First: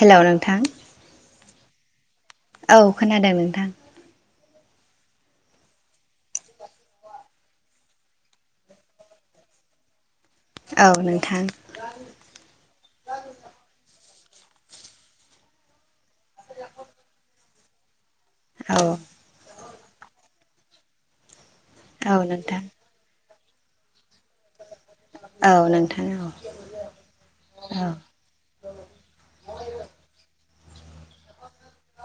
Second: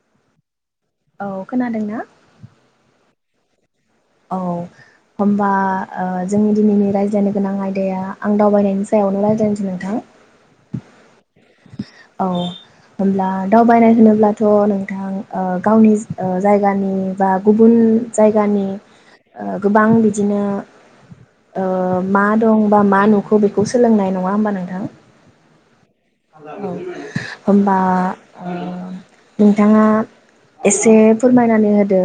हेल' नोंथां। खोनादों ना? औ खोनादों नोंथां। औ होमबा ओ जोंनि दिनैनि रायज्लायनो गोनां आयदाया आं दावबायनायनि सायावनो रायज्लायनोसै नोंथां। औ नोंथां औ होनब्ला दावबायनाय होनोब्ला थ' नोंथां ओ गावनि ओ जायगानि बा गुबुन जायगानि औ ओ गोबां बिदिनो ओ औ मा नोंथां दं बा मा नु खौ बेखौ सोलोंनाय। नङा होमबा नोंथां? औ नों औ। होनबा ओ नोंथाङा एसे फोरमाय नानै होदो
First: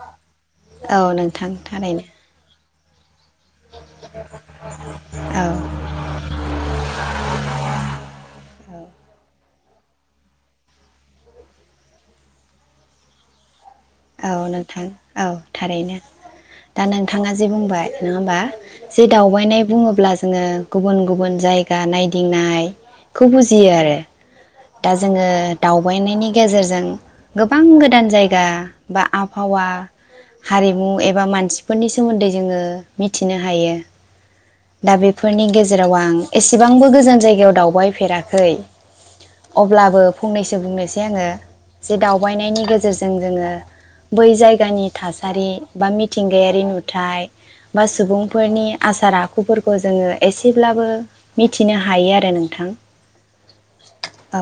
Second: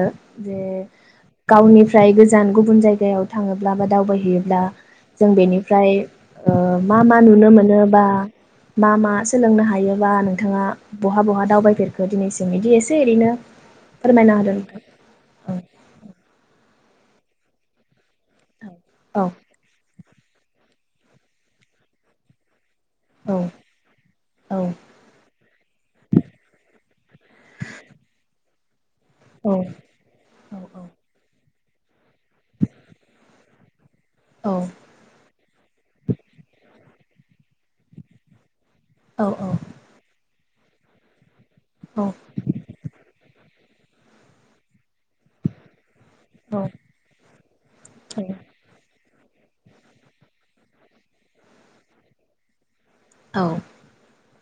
जे औ नोंथां थारैनो गावनिफ्राय गोजान गुबुन जायगा याव थाङोब्ला बा दावबायहैयोब्ला जों औ बेनिफ्राय ओ मा मा नुनो मोनो बा औ सोलोंनो हायोबा नोंथाङा बहा बहा दावबायफेरखो दिनैसिम बिदि एसे एरैनो औ नोंथां औ थारैनो। दा नोंथाङा जे बुंबाय नङा होमबा जे औ दावबायनाय बुङोब्ला जोङो गुबुन गुबुन जायगा नायदिंनाय खौ औ बुजियो आरो औ दा जोङो दावबायनायनि गेजेरजों गोबां गोदान जायगा बा औ आबहावा हारिमु एबा मानसि फोरनि सोमोन्दै जोङो मिथिनो हायो। औ दा बि फोरनि गेजेराव आं एसेबांबो गोजान जायगायाव दावबायफेराखै। औ अब्लाबो फंनैसो बुंनोसै आङो। जे दावबायनायनि गेजेरजों जोङो बै जायगानि थासारि बा मि मिथिंगायारि नुथाय बा सुबुंफोरनि आसार आ खुफोरखौ जोङो एसेब्लाबो मिथिनो हायो आरो नोंथां। औ। औ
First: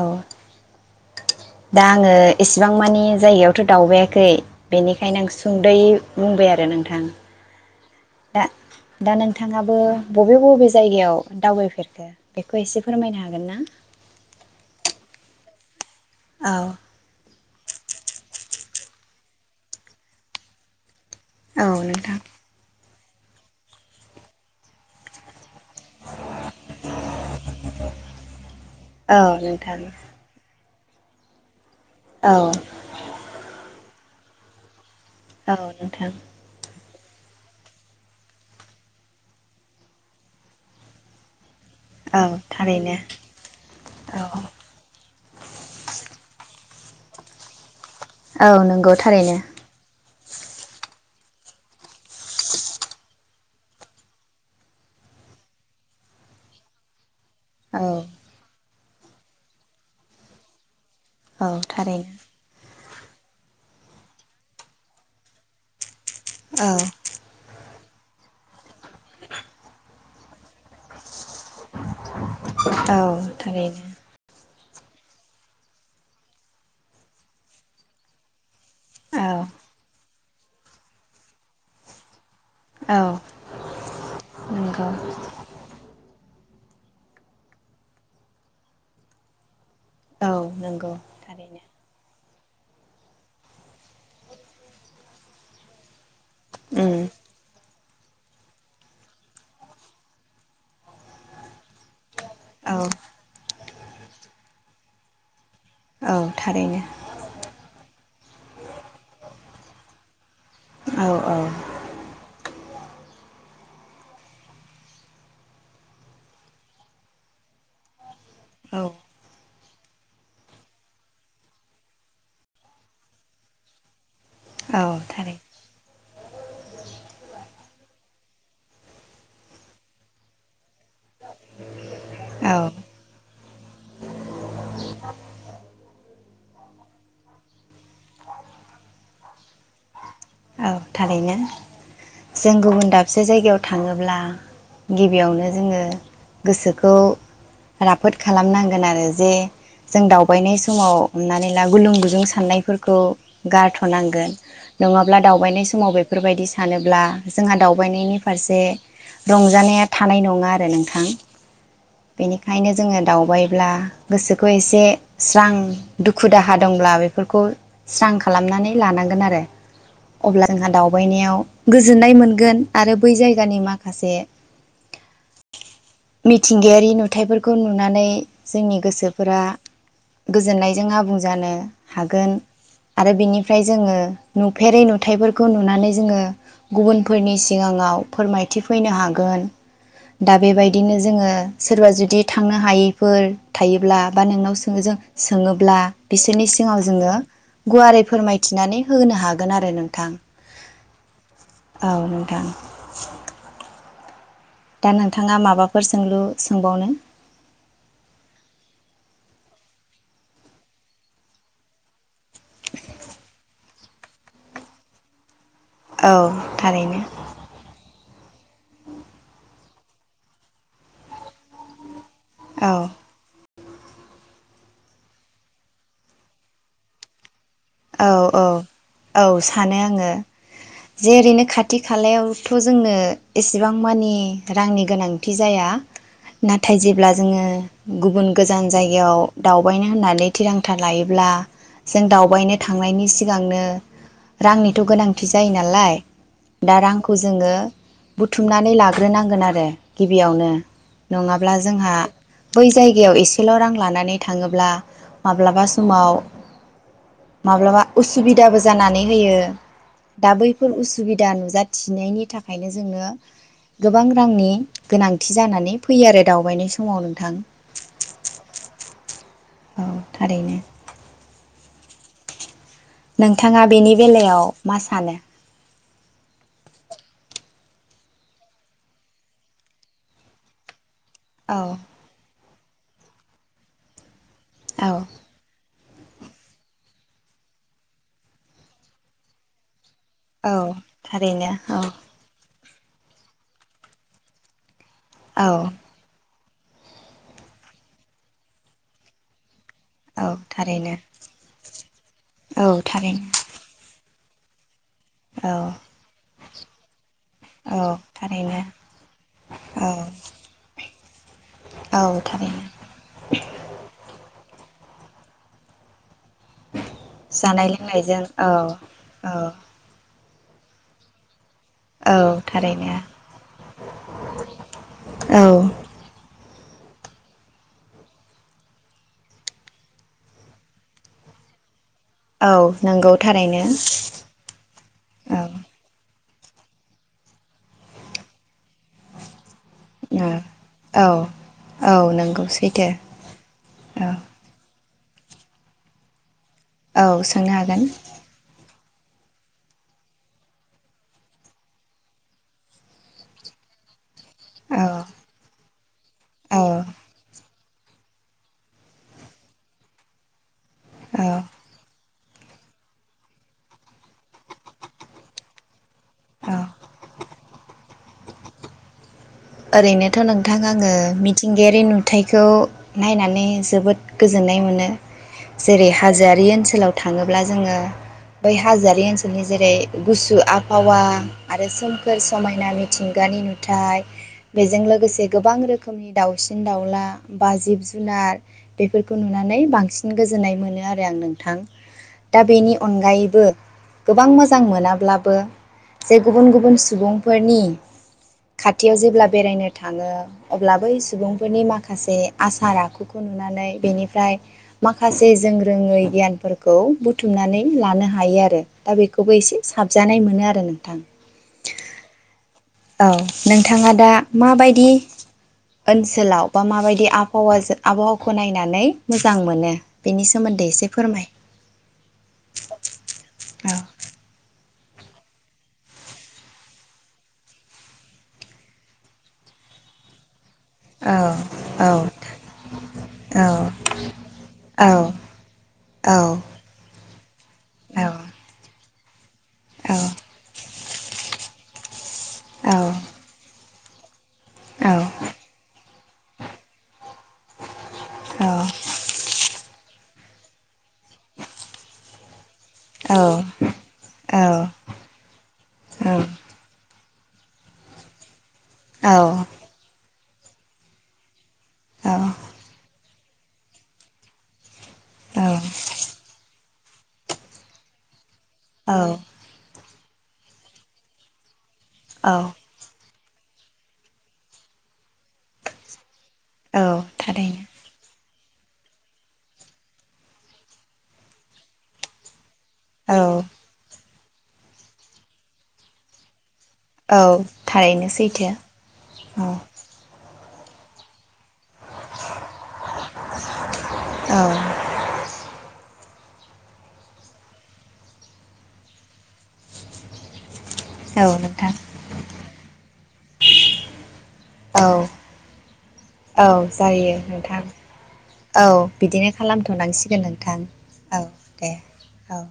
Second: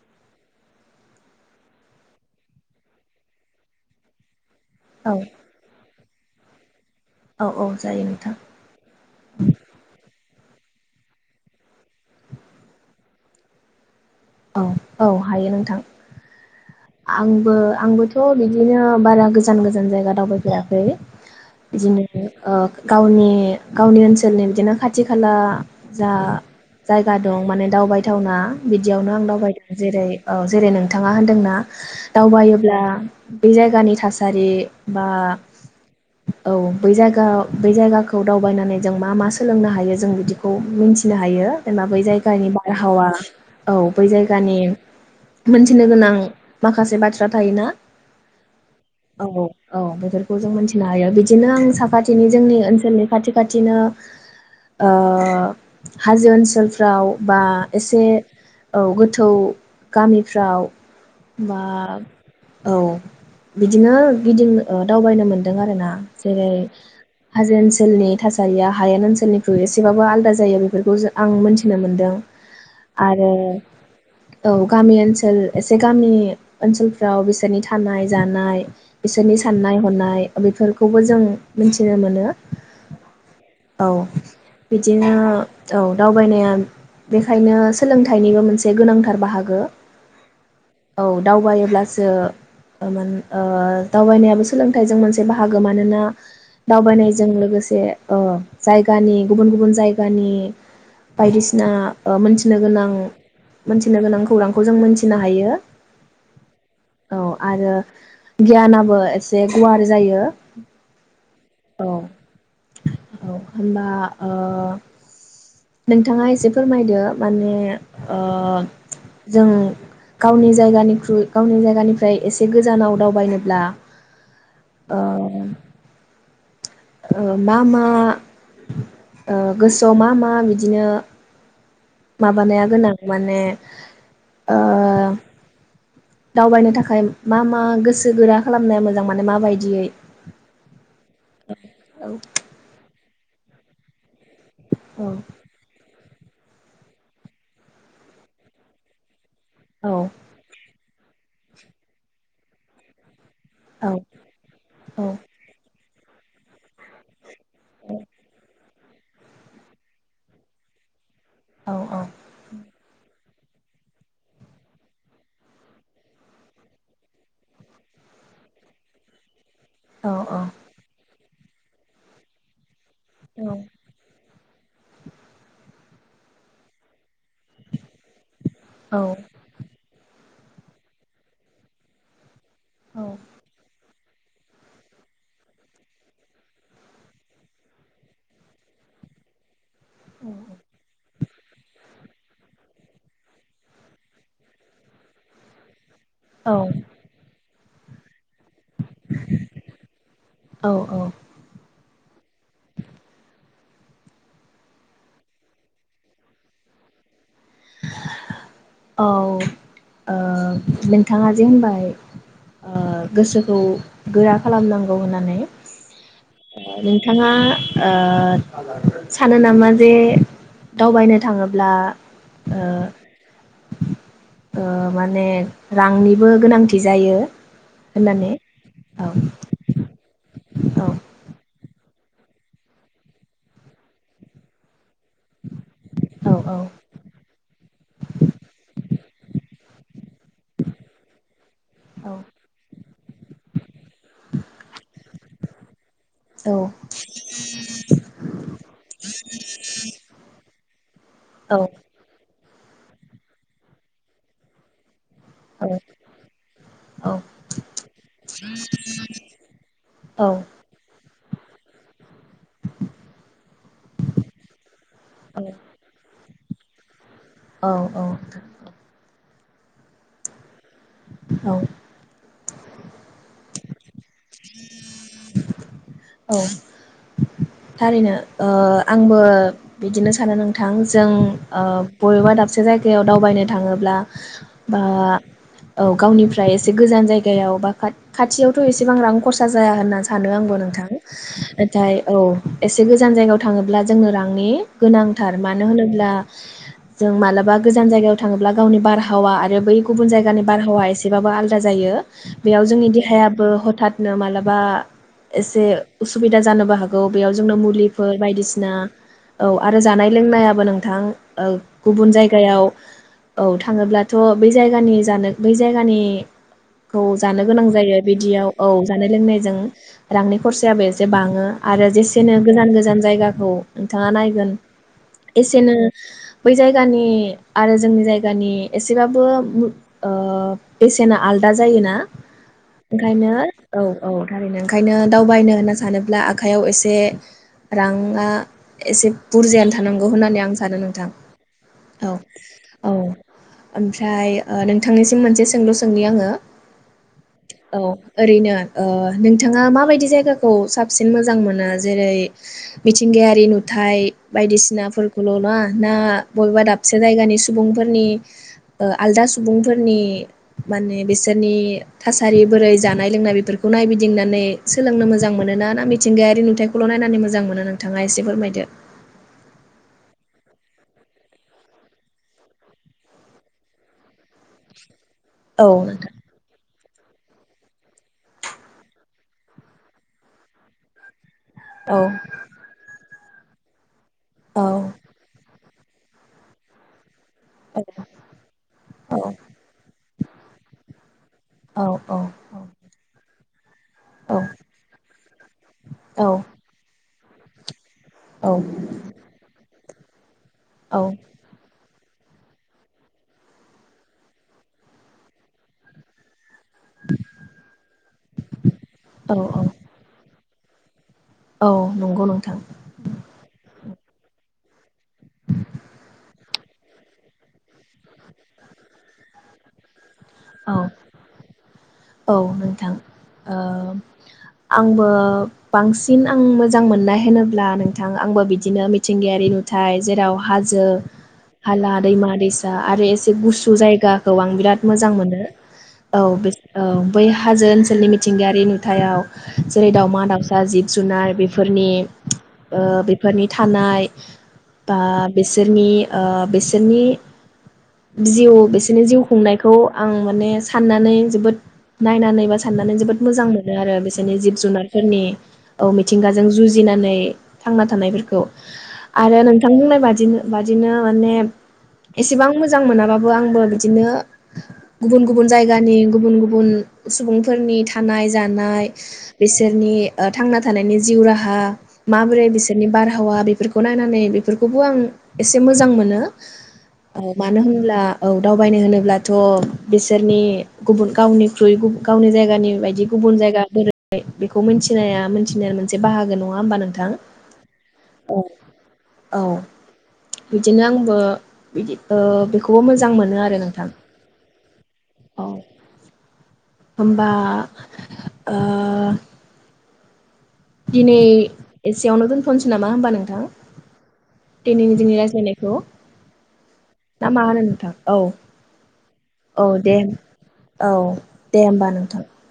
दा आङो एसेबां मानि जायगायावथ' दावबायाखै। औ बेनिखायनो आं सुंद'यै बुंबाय आरो नोंथां। औ औ जायो नोंथां दा दा नोंथाङाबो बबे बबे जायगायाव दावबायफेरखो बेखौ एसे फोरमायनो हागोन ना? औ औ हायो नोंथां। औ। बो आंबोथ बिदि बिदिनो बारा गोजान गोजान जायगा दावबायफेयाखै। इदिनो नोंथां ओ गावनि गावनि ओनसोलनि बिदिनो खाथि खाला जा जायगा दं माने दावबायथावना बि आं औ दावबायदों। नोंथां जेरै ओ जेरै नोंथाङा होनदोंना औ दावबायोब्ला बे जायगानि था सारि बा औ नोंथां औ बै जायगा बै जायगाखौ दावबायनानै जों मा मा सोलोंनो हायो जों बिदिखौ मिन्थिनो हायो। जेनबा बै औ जायगानि थारैनो बारहावा औ बै औ जायगानि मोन्थिनो गोनां माखासे बाथ्रा थायोना औ नोंगौ थारैनो। खौ जों मोन्थिनो हायो बिदिनो आं साखाथिनि जोंनि ओनसोलनि खाथि खाथिनो ओ हाजो ओनसोलफ्राव बा औ एसे औ गोथौ गामिफ्राव औ बा थारैनो। औ बिदिनो गिदिं ओ दावबायनो मोनदों आरो ना। जेरै औ हाजो ओनस ओनसोलनि थासारिया हायेन ओनसोलनिख्रुइ एसेबाबो आलदा जायो बे बेफोरखौसो आं मोनथिनो मोनदों। औ आरो थारैनो औ गामि ओनसोल एसे गामि ओनसोलफ्राव बिसोरनि थानाय जानाय बिसोरनि औ साननाय हनाय बेफोरखौबो जों मिनथिनो मोनो। औ औ नंगौ बिदिनो औ दावबायनाया बेखायनो स सोलोंथाइनिबो मोनसे गोनांथार बाहागो। औ नंगौ औ थारैनो दावबायोब्लासो ओ दावबायनायाबो सोलोंथाइजों मोनसे बाहागो मानोना उम दावबायनायजों लोगोसे अ जायगानि गुबुन गुबुन जायगानि बायदिसि नाङा ओ मोनथि औ गोनां मोनथिनो गोनां खौरांखौ जों मोनथिनो हायो। औ थारैनो औ आरो गियानाबो एसे गुवार जायो औ औ औ। औ होनबा ओ नोंथाङा एसे फोरमायदो। माने ओ औ जों। गावनि जायगानिख्रुइ गावनि जायगानिफ्राय एसे गोजानाव दावबायनोब्ला औ ओ थारै मा मा ओ गोसोआव मा मा बिदिनो। औ माबानाया गोनां माने ओ दावबायनो थाखाय मा मा गोसो गोरा खालामनाया मोजां माने माबायदियै। औ थारैनो औ जों गुबुन दा से जायगायाव थाङोब्ला गिबियावनो जोङो गोसोखौ राफोद खालामनांगोन आरो जे औ जों दावबायनाय समाव हमनानै ला गुलुं गुजुं साननायफोरखौ औ गारथ'नांगोन औ नङा दावबायनाय समाव बेफोरबायदि सानोब्ला जोंहा दावबायनायनि फारसे रंजानाया थानाय नङा आरो नोंथां औ औ बेनिखायनो जोङो दावबाय अब्ला गोसोखौ एसे स्रां दुखु दाहा दंब्ला बेफोरखौ स्रां खालामनानै लानांगोन आरो औ औ अब्ला जोंहा दावबायनायाव गोजोननाय मोनगोन आरो बै जायगानि माखासे मिथिंगायारि नु थाइफोरखौ नुनानै जोंनि औ गोसोफोरा गोजोननायजों आबुं जानो हागोन आरो बिनिफ्राय जोङो नुफेरै नुथायफोरखौ नुनानै जोङो गुबुनफोरनि सिगाङाव दा बेबायदिनो जोङो सोरबा जु दि थांनो हायैफोर थायोब्ला बा नोंनाव सों जों सोङोब्ला बिसोरनि सिङाव जोङो गुवारै फोरमायथिनानै होनो हागोन आरो नोंथां औ औ औ [unintelligible] दा नोंथाङा माबाफोर सोंलु सोंबावनो? औ ओ नोंथाङा जे होनबाय ओ गोसोखौ गोरा खालामनांगौ होननानै औ थारैनो नोंथांङा ओ सानो नामा जे दावबायनो थांङोब्ला ओ औ ओ माने रांनिबो गोनांथि जायो औ होननानै औ औ सानो आंङो औ जेरैनो खाथि खालायावथ' जोंनो एसेबां मानि रांनि गोनांथि जाया औ नाथाय जेब्ला जोङो गुबुन गोजान जायगायाव दावबायनो होननानै थिरांथा लायोब्ला जों औ दावबायनो थांनायनि सिगांनो रांनिथ' गोनांथि जायो नालाय औ दा रांखौ जोङो बुथुमनानै लाग्रोनांगोन आरो गिबियावनो नङाब्ला औ जोंहा बै जायगायाव एसेल' रां लानानै थाङोब्ला माब्लाबा औ समाव माब्लाबा उसुबिदाबो जानानै होयो दा बैफोर उसुबि बिदा नुजाथिनायनि थाखायनो जोंङो गोबां रांनि गोनांथि जानानै फैयो आरो दावबायनाय समाव नों औ औ औ थारैनो औ नोंथाङा बेनि बेलायाव मा सानो? औ [inaudible] थारैनो ओ आंबो बिदिनो सानो नोंथां जों औ ओ बबेबा दाब सासे जायगायाव दावबायनो थाङोब्ला बा औ औ गावनिफ्राय एसे गोजान जायगायाव बा खाथ खाथियावथ' एसेबां रां खरसा जाया होनना सानो औ आंबो नोंथां नाथाय औ एसे गोजान जायगायाव थाङोब्ला जोङो रांनि गोनांथार औ मानो होनोब्ला जों मालाबा गोजान जायगायाव थाङोब्ला गावनि बारहावा आरो बै गुबुन औ जायगानि बारहावा थारैनो एसेबाबो आलदा जायो औ बेयाव जोंनि थारैनो देहायाबो हथात नो मालाबा एसे औ उसुबिदा जानोबो हागौ बेयाव जोंनो औ मुलिफोर थारैनो बायदिसिना औ आरो जानाय लोंनायाबो नोंथां ओ गुबुन औ थारैनो जायगायाव औ थाङोब्लाथ' बै जायगानि जानो बै जायगानि खौ जानो गोनां जानाय जायो लोंनायजों बिदियाव औ जानाय औ लोंनायजों रांनि खरसायाबो एसे बाङो आरो जेसेनो औ गोजान थारैनो गोजान जायगाखौ नोंथाङा नायगोन औ एसेनो बै जायगानि आरो जोंनि जायगानि एसेबाबो ओ बेसेना आलदा जायोना औ नंगौ ओंखायनो थारैनो औ औ थारैनो ओंखायनो दावबायनो होनना औ सानो अब्ला आखाइयाव एसे राङा एसे बुरजायानो थानांगौ होननानै आं सानो नोंथां औ औ नंगौ सैथो औ औ ओमफ्राय नों नोंथांनिसिम मोनसे सोंलु सोंनि आङो औ सोंनो हागोन नो ओ नोंथाङा माबायदि जायगाखौ साबसिन मोजां मोनो जेरै मिथिंगायारि नुथाइ? औ बायदिसिनाफोरखौल' ना ना औ बबेबा दाबसे जायगानि सुबुंफोरनि आलदा सुबुंफोरनि माने औ बिसोरनि थासारि बोरै जा नाय लोंनाय बेफोरखौ नाय गिदिंनानै सोलोंनो मोजां मोना ना थिंगायारि औ नुथायखौल' नायनानै मो मोजां मोनो नोंथाङा एसे फोरमायदो ओरैनोथ' नोंथां आङो मिथिंगायारि नुथायखौ नायनानै जोबोद गोजोननाय मोनो औ जेरै नोंथां हाजोआरि ओनसोलाव थाङोब्ला जोङो बै हाजोयारि ओनसोलनि जेरै गुसु आबहावा आरो औ सोमखोर समायना मिथिं गानि नुथाय औ बेजों लोगोसे गोबां रोखो मनि दाउसिन दाउला बा जिब जुनार बेफोरखौ नुनानै बांसिन गोजोननाय मोनो आरो आं नों थां औ दा बेनि अनगायैबो गोबां मोजां मोनाब्लाबो जे गुबुन गुबुन सुबुं फोरनि औ खाथियाव जेब्ला नो थाङो अब्ला बै औ सुबुंफोरनि मा खासे आसार आखुखौ नुनानै बेनिफ्राय माखासे जों रोङै गियानफोर खौ बुथुमनानै लानो हायो आरो दा बेखौबो औ एसे साबजानाय मोनो आरो नों थां औ नंगौ नोंथां औ नोंथाङा दा माबायदि ओनसोलाव बा माबायदि आबहावाजों आबहावाखौ नायनानै मोजां मोनो बेनि सोमोन्दै औ एसे फोरमाय औ नोंथां ओ औ आंबो बांसिन आं मोजां मोननाय होनोब्ला नोंथां आंबो बिदिनो मिथिंगायारि नुथाय जेराव हाजो औ औ हाला दैमा दैसा आरो एसे औ गुसु जायगाखौ आं बिराद औ मोजां मोनो औ बिज औ। बै हा हाजो औ ओनसोलनि मिथिंगायारि नु थायाव जेरै दाउमा दाउसा जिब जुनार बेफोरनि ओ बेफोरनि था थानाय बा बिसोरनि ओ बिसोरनि जिउ बिसोरनि जिउ खुंनाय खौ आं माने साननानै जोबोद नायनानै बा साननानै जोबोद औ मोजां मोनो आरो बिसोरनि जिब औ जुनारफोरनि ओ औ मिथिंगाजों जुजि जुजिनानै थांना थानायफोरखौ औ आरो नोंथां बुंनाय बादि बादिनो माने एसेबां मोजां मोनाबाबो आंबो बिदिनो गुबुन औ गुबुन जायगानि गुबुन गुबुन सुबुंफोरनि थानाय जानाय औ बिसोरनि ओ थांना थानायनि जिउ राहा औ माबोरै बिसोरनि बार हावा बेफोरखौ नायनानै बेफोरखौबो आं एसे मोजां मोनो औ ओ मानो थारैनो होनब्ला औ दावबायनाय होनोब्ला थ' बिसोरनि गुबुन गावनिख्रुइ गु गावनि जायगानि बायदि औ गुबुन जायगा बोरै बेखौ मिथिनाया मिथिनाया मोनसे बाहागो नङा होमबा नों औ थारैनो सैथो औ। बिदिनो आंबो बिदि ओ बेखौबो मोजां मोनो आरो नोंथां। औ। औ। होमबा ओ दिनै नोंथां एसेयावनो दोनथ'नोसै नामा होमबा नोंथां औ दिनैनि जोंनि रायज्लायनायखौ? औ जायो ना मा नोंथां होनो औ औ बिदिनो औ दे खालामथ'नांसिगोन नोंथां औ दे होमबा नोंथां औ।